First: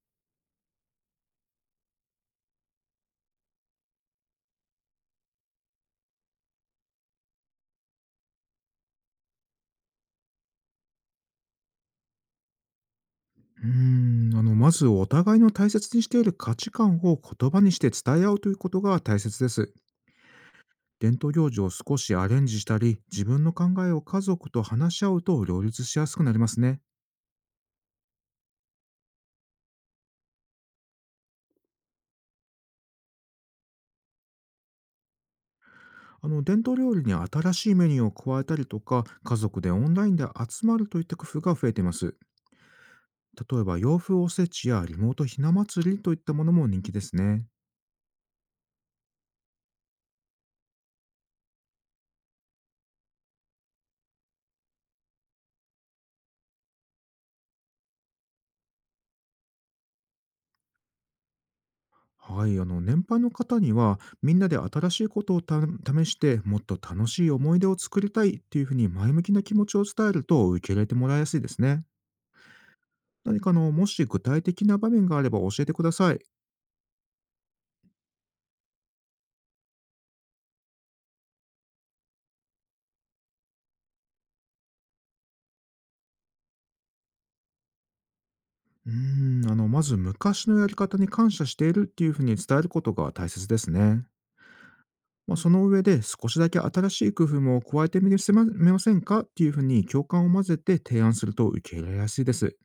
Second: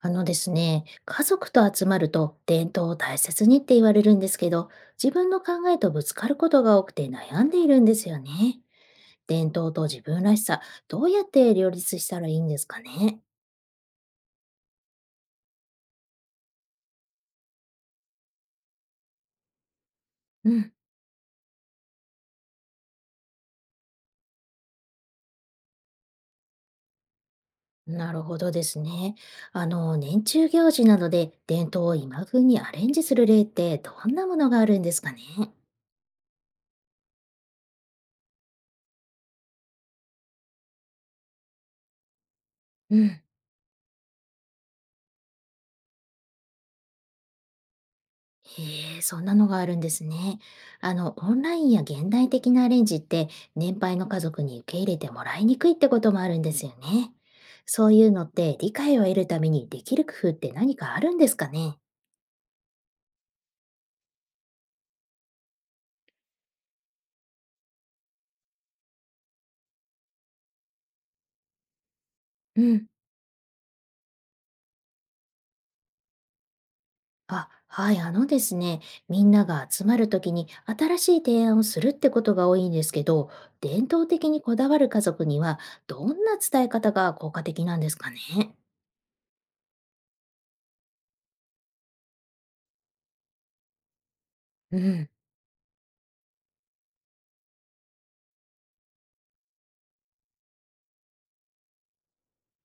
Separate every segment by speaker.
Speaker 1: あのですね、家族と集まると伝統を大切にって言われるんですけど、自分の考えとぶつかることが多くて悩んでいるんですよね。伝統と自分らしさ、どうやって両立したらいいんですかね。
Speaker 2: まずお互いの大切にしている価値観を言葉にして伝え合うということが大切です。
Speaker 1: うん、
Speaker 2: 伝統行事を少しアレンジしたり、自分の考えを家族と話し合うと両立しやすくなりますね。
Speaker 1: なるほどですね。年中行事などで伝統を今風にアレンジする例ってどんなものがあるんですかね。
Speaker 2: 伝統料理に新しいメニューを加えたりとか、家族でオンラインで集まるといった工夫が増えています。
Speaker 1: うん。
Speaker 2: 例えば、洋風おせちやリモートひな祭りといったものも人気ですね。
Speaker 1: へえ、そんなのがあるんですね。オンラインや現代的なアレンジって、年配の家族に受け入れてもらいにくいってこともあるんですよね。そういうのって理解を得るためにできる工夫って何かあるんですかね？
Speaker 2: はい、年配の方にはみんなで新しいことを試して、もっと楽しい思い出を作りたいっていうふうに前向きな気持ちを伝えると受け入れてもらいやすいですね。
Speaker 1: うん。
Speaker 2: 何かもし具体的な場面があれば教えてください。
Speaker 1: あ、はい、あのですね、みんなが集まるときに新しい提案をするってことが多いんですけど、伝統的にこだわる家族にはどんな伝え方が効果的なんですかね？
Speaker 2: まず昔のやり方に感謝しているっていうふうに伝えることが大切ですね。
Speaker 1: うん。
Speaker 2: まあ、その上で少しだけ新しい工夫も加えてみませんかっていうふうに共感を混ぜて提案すると受け入れやすいです。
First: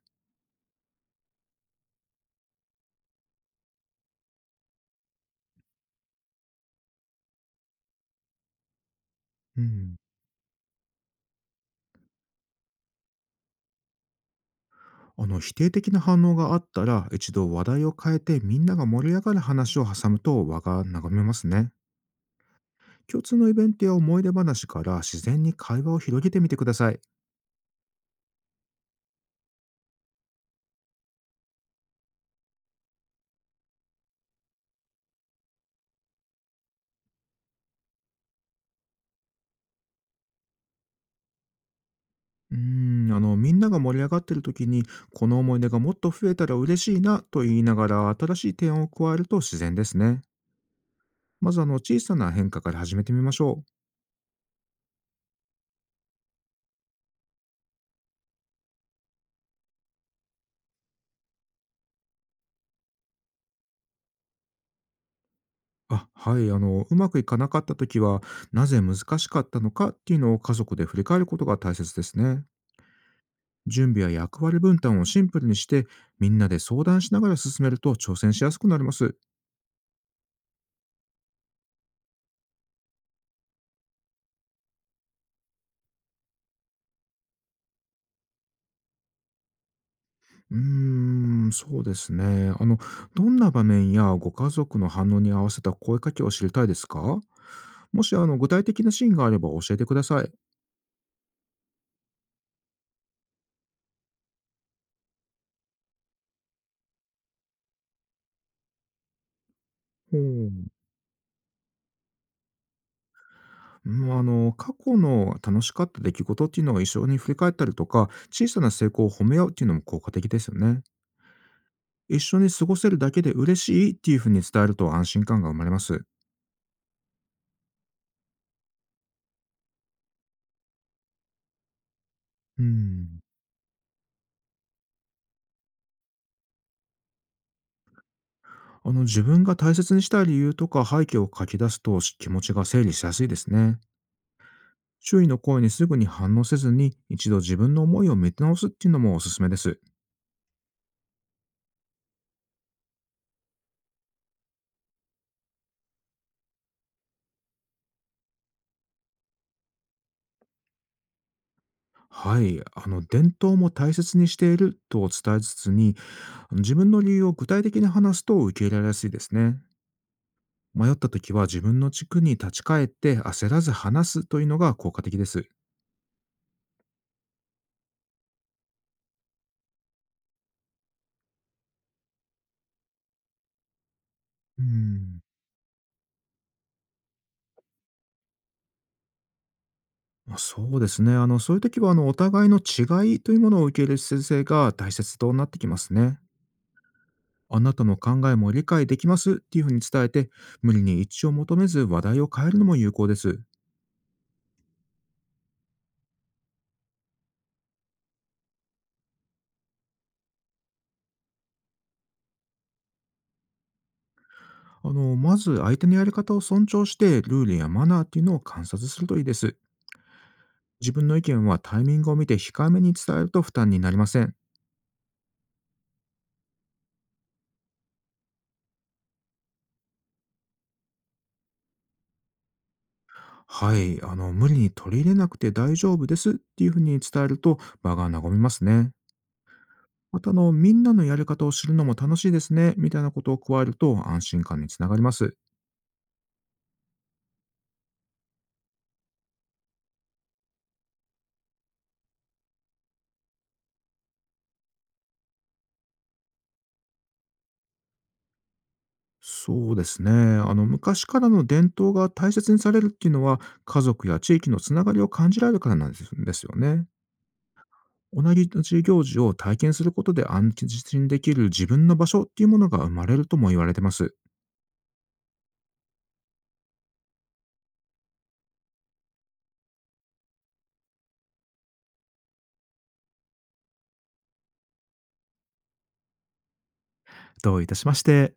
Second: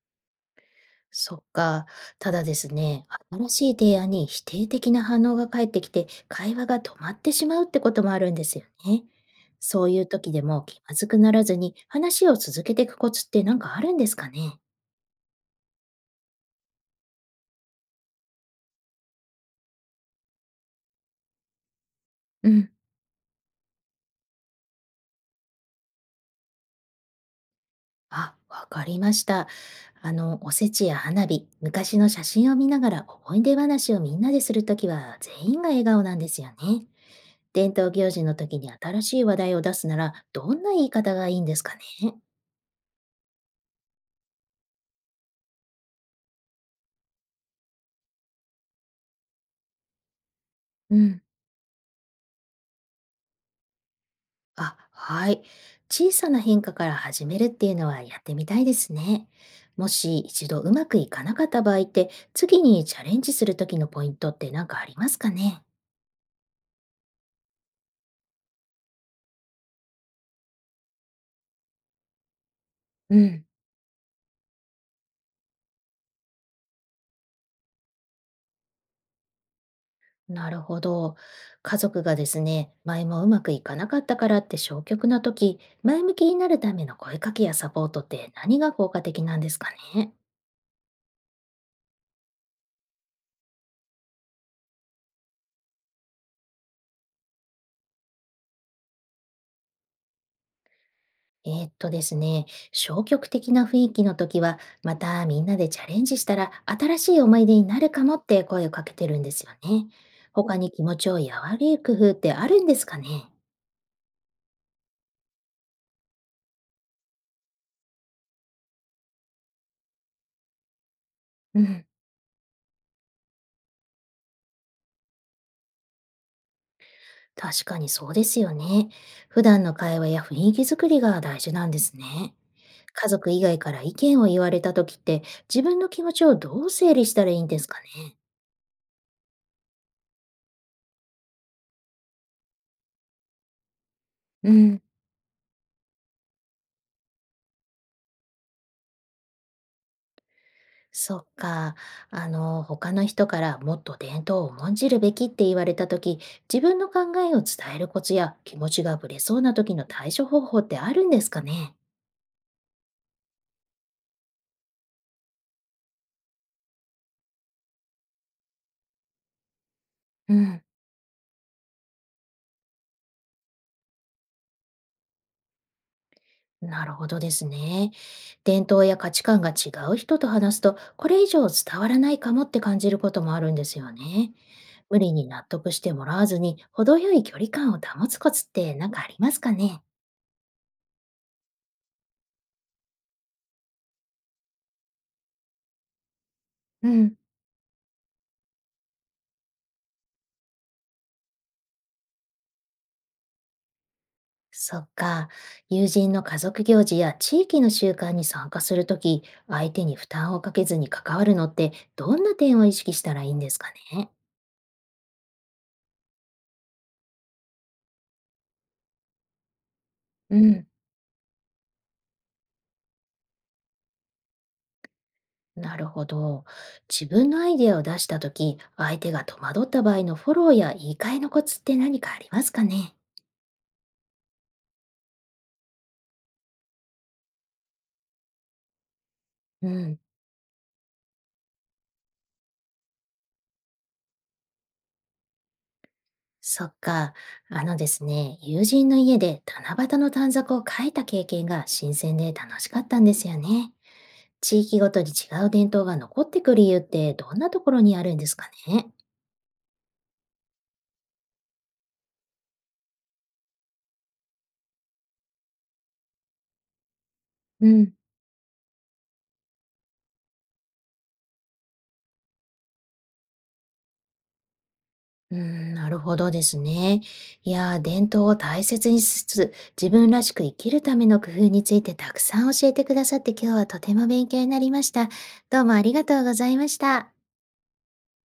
Speaker 1: そっか。ただですね、新しい提案に否定的な反応が返ってきて、会話が止まってしまうってこともあるんですよね。
Speaker 2: う
Speaker 1: そう
Speaker 2: ん
Speaker 1: いう時でも気まずくならずに話を続けていくコツって何かあるんですかね？
Speaker 2: 否定的な反応があったら、一度話題を変えてみんなが盛り上がる話を挟むと輪が眺めますね。
Speaker 1: うん。
Speaker 2: 共通のイベントや思い出話から自然に会話を広げてみてください。
Speaker 1: あ、わかりました。おせちや花火、昔の写真を見ながら思い出話をみんなでするときは全員が笑顔なんですよね。伝統行事の時に新しい話題を出すならどんな言い方がいいんですかね？
Speaker 2: みんなが盛り上がってる時に、この思い出がもっと増えたら嬉しいなと言いながら新しい点を加えると自然ですね。
Speaker 1: うん。
Speaker 2: まず小さな変化から始めてみましょう。
Speaker 1: あ、はい。小さな変化から始めるっていうのはやってみたいですね。もし一度うまくいかなかった場合って、次にチャレンジする時のポイントって何かありますかね？
Speaker 2: あ、はい、うまくいかなかった時は、なぜ難しかったのかっていうのを家族で振り返ることが大切ですね。
Speaker 1: うん、
Speaker 2: 準備や役割分担をシンプルにして、みんなで相談しながら進めると挑戦しやすくなります。
Speaker 1: なるほど。家族がですね、前もうまくいかなかったからって消極な時、前向きになるための声かけやサポートって何が効果的なんですかね？
Speaker 2: うーそうですね。どんな場面やご家族の反応に合わせた声かけを知りたいですか？もし、具体的なシーンがあれば教えてください。
Speaker 1: えーっとですね、消極的な雰囲気の時は、またみんなでチャレンジしたら新しい思い出になるかもって声をかけてるんですよね。
Speaker 2: ほうう
Speaker 1: 他に気持ちを和らげる工夫ってあるんですかね？
Speaker 2: んあの過去の楽しかった出来事っていうのを一緒に振り返ったりとか、小さな成功を褒め合うっていうのも効果的ですよね。
Speaker 1: うん、
Speaker 2: 一緒に過ごせるだけで嬉しいっていうふうに伝えると安心感が生まれます。
Speaker 1: 確かにそうですよね。普段の会話や雰囲気作りが大事なんですね。
Speaker 2: う
Speaker 1: 家
Speaker 2: ん
Speaker 1: 族以外から意見を言われた時って、自分の気持ちをどう整理したらいいんですかね？
Speaker 2: 自分が大切にしたい理由とか背景を書き出すと、気持ちが整理しやすいですね。
Speaker 1: うん。
Speaker 2: 周囲の声にすぐに反応せずに、一度自分の思いを見直すっていうのもおすすめです。
Speaker 1: そっか。他の人からもっと伝統を重んじるべきって言われたとき、自分の考えを伝えるコツや気持ちがぶれそうな時の対処方法ってあるんですかね？
Speaker 2: はい。伝統も大切にしていると伝えつつに、自分の理由を具体的に話すと受け入れられやすいですね。
Speaker 1: うん。
Speaker 2: 迷った時は自分の軸に立ち返って焦らず話すというのが効果的です。
Speaker 1: なるほどですね。伝統や価値観が違う人と話すと、これ以上伝わらないかもって感じることもあるんですよね。
Speaker 2: う
Speaker 1: 無理
Speaker 2: ん。
Speaker 1: に納得してもらわずに、程よい距離感を保つコツって何かありますかね？
Speaker 2: まあ、そうですね。そういう時は、お互いの違いというものを受け入れる姿勢が大切となってきますね。
Speaker 1: うん。
Speaker 2: あなたの考えも理解できますっていうふうに伝えて、無理に一致を求めず話題を変えるのも有効です。
Speaker 1: そっか。友人の家族行事や地域の習慣に参加するとき、相手に負担をかけずに関わるのって、どんな点を意識したらいいんですかね？
Speaker 2: まず相手のやり方を尊重して、ルールやマナーっていうのを観察するといいです。
Speaker 1: うん。
Speaker 2: 自分の意見はタイミングを見て控えめに伝えると負担になりません。
Speaker 1: なるほど。自分のアイデアを出したとき、相手が戸惑った場合のフォローや言い換えのコツって何かありますかね？
Speaker 2: はい、無理に取り入れなくて大丈夫ですっていうふうに伝えると場が和みますね。
Speaker 1: うん。
Speaker 2: また、みんなのやり方を知るのも楽しいですね、みたいなことを加えると安心感につながります。
Speaker 1: そっか。あのですね、友人の家で七夕の短冊を書いた経験が新鮮で楽しかったんですよね。地域ごとに違う伝統が残ってくる理由ってどんなところにあるんですかね？
Speaker 2: そうですね。昔からの伝統が大切にされるっていうのは、家族や地域のつながりを感じられるからなんですよね。
Speaker 1: うん。
Speaker 2: 同じ行事を体験することで安心できる自分の場所っていうものが生まれるとも言われてます。
Speaker 1: うん、なるほどですね。いやー、伝統を大切にしつつ、自分らしく生きるための工夫についてたくさん教えてくださって今日はとても勉強になりました。どうもありがとうございました。
Speaker 2: どういたしまして。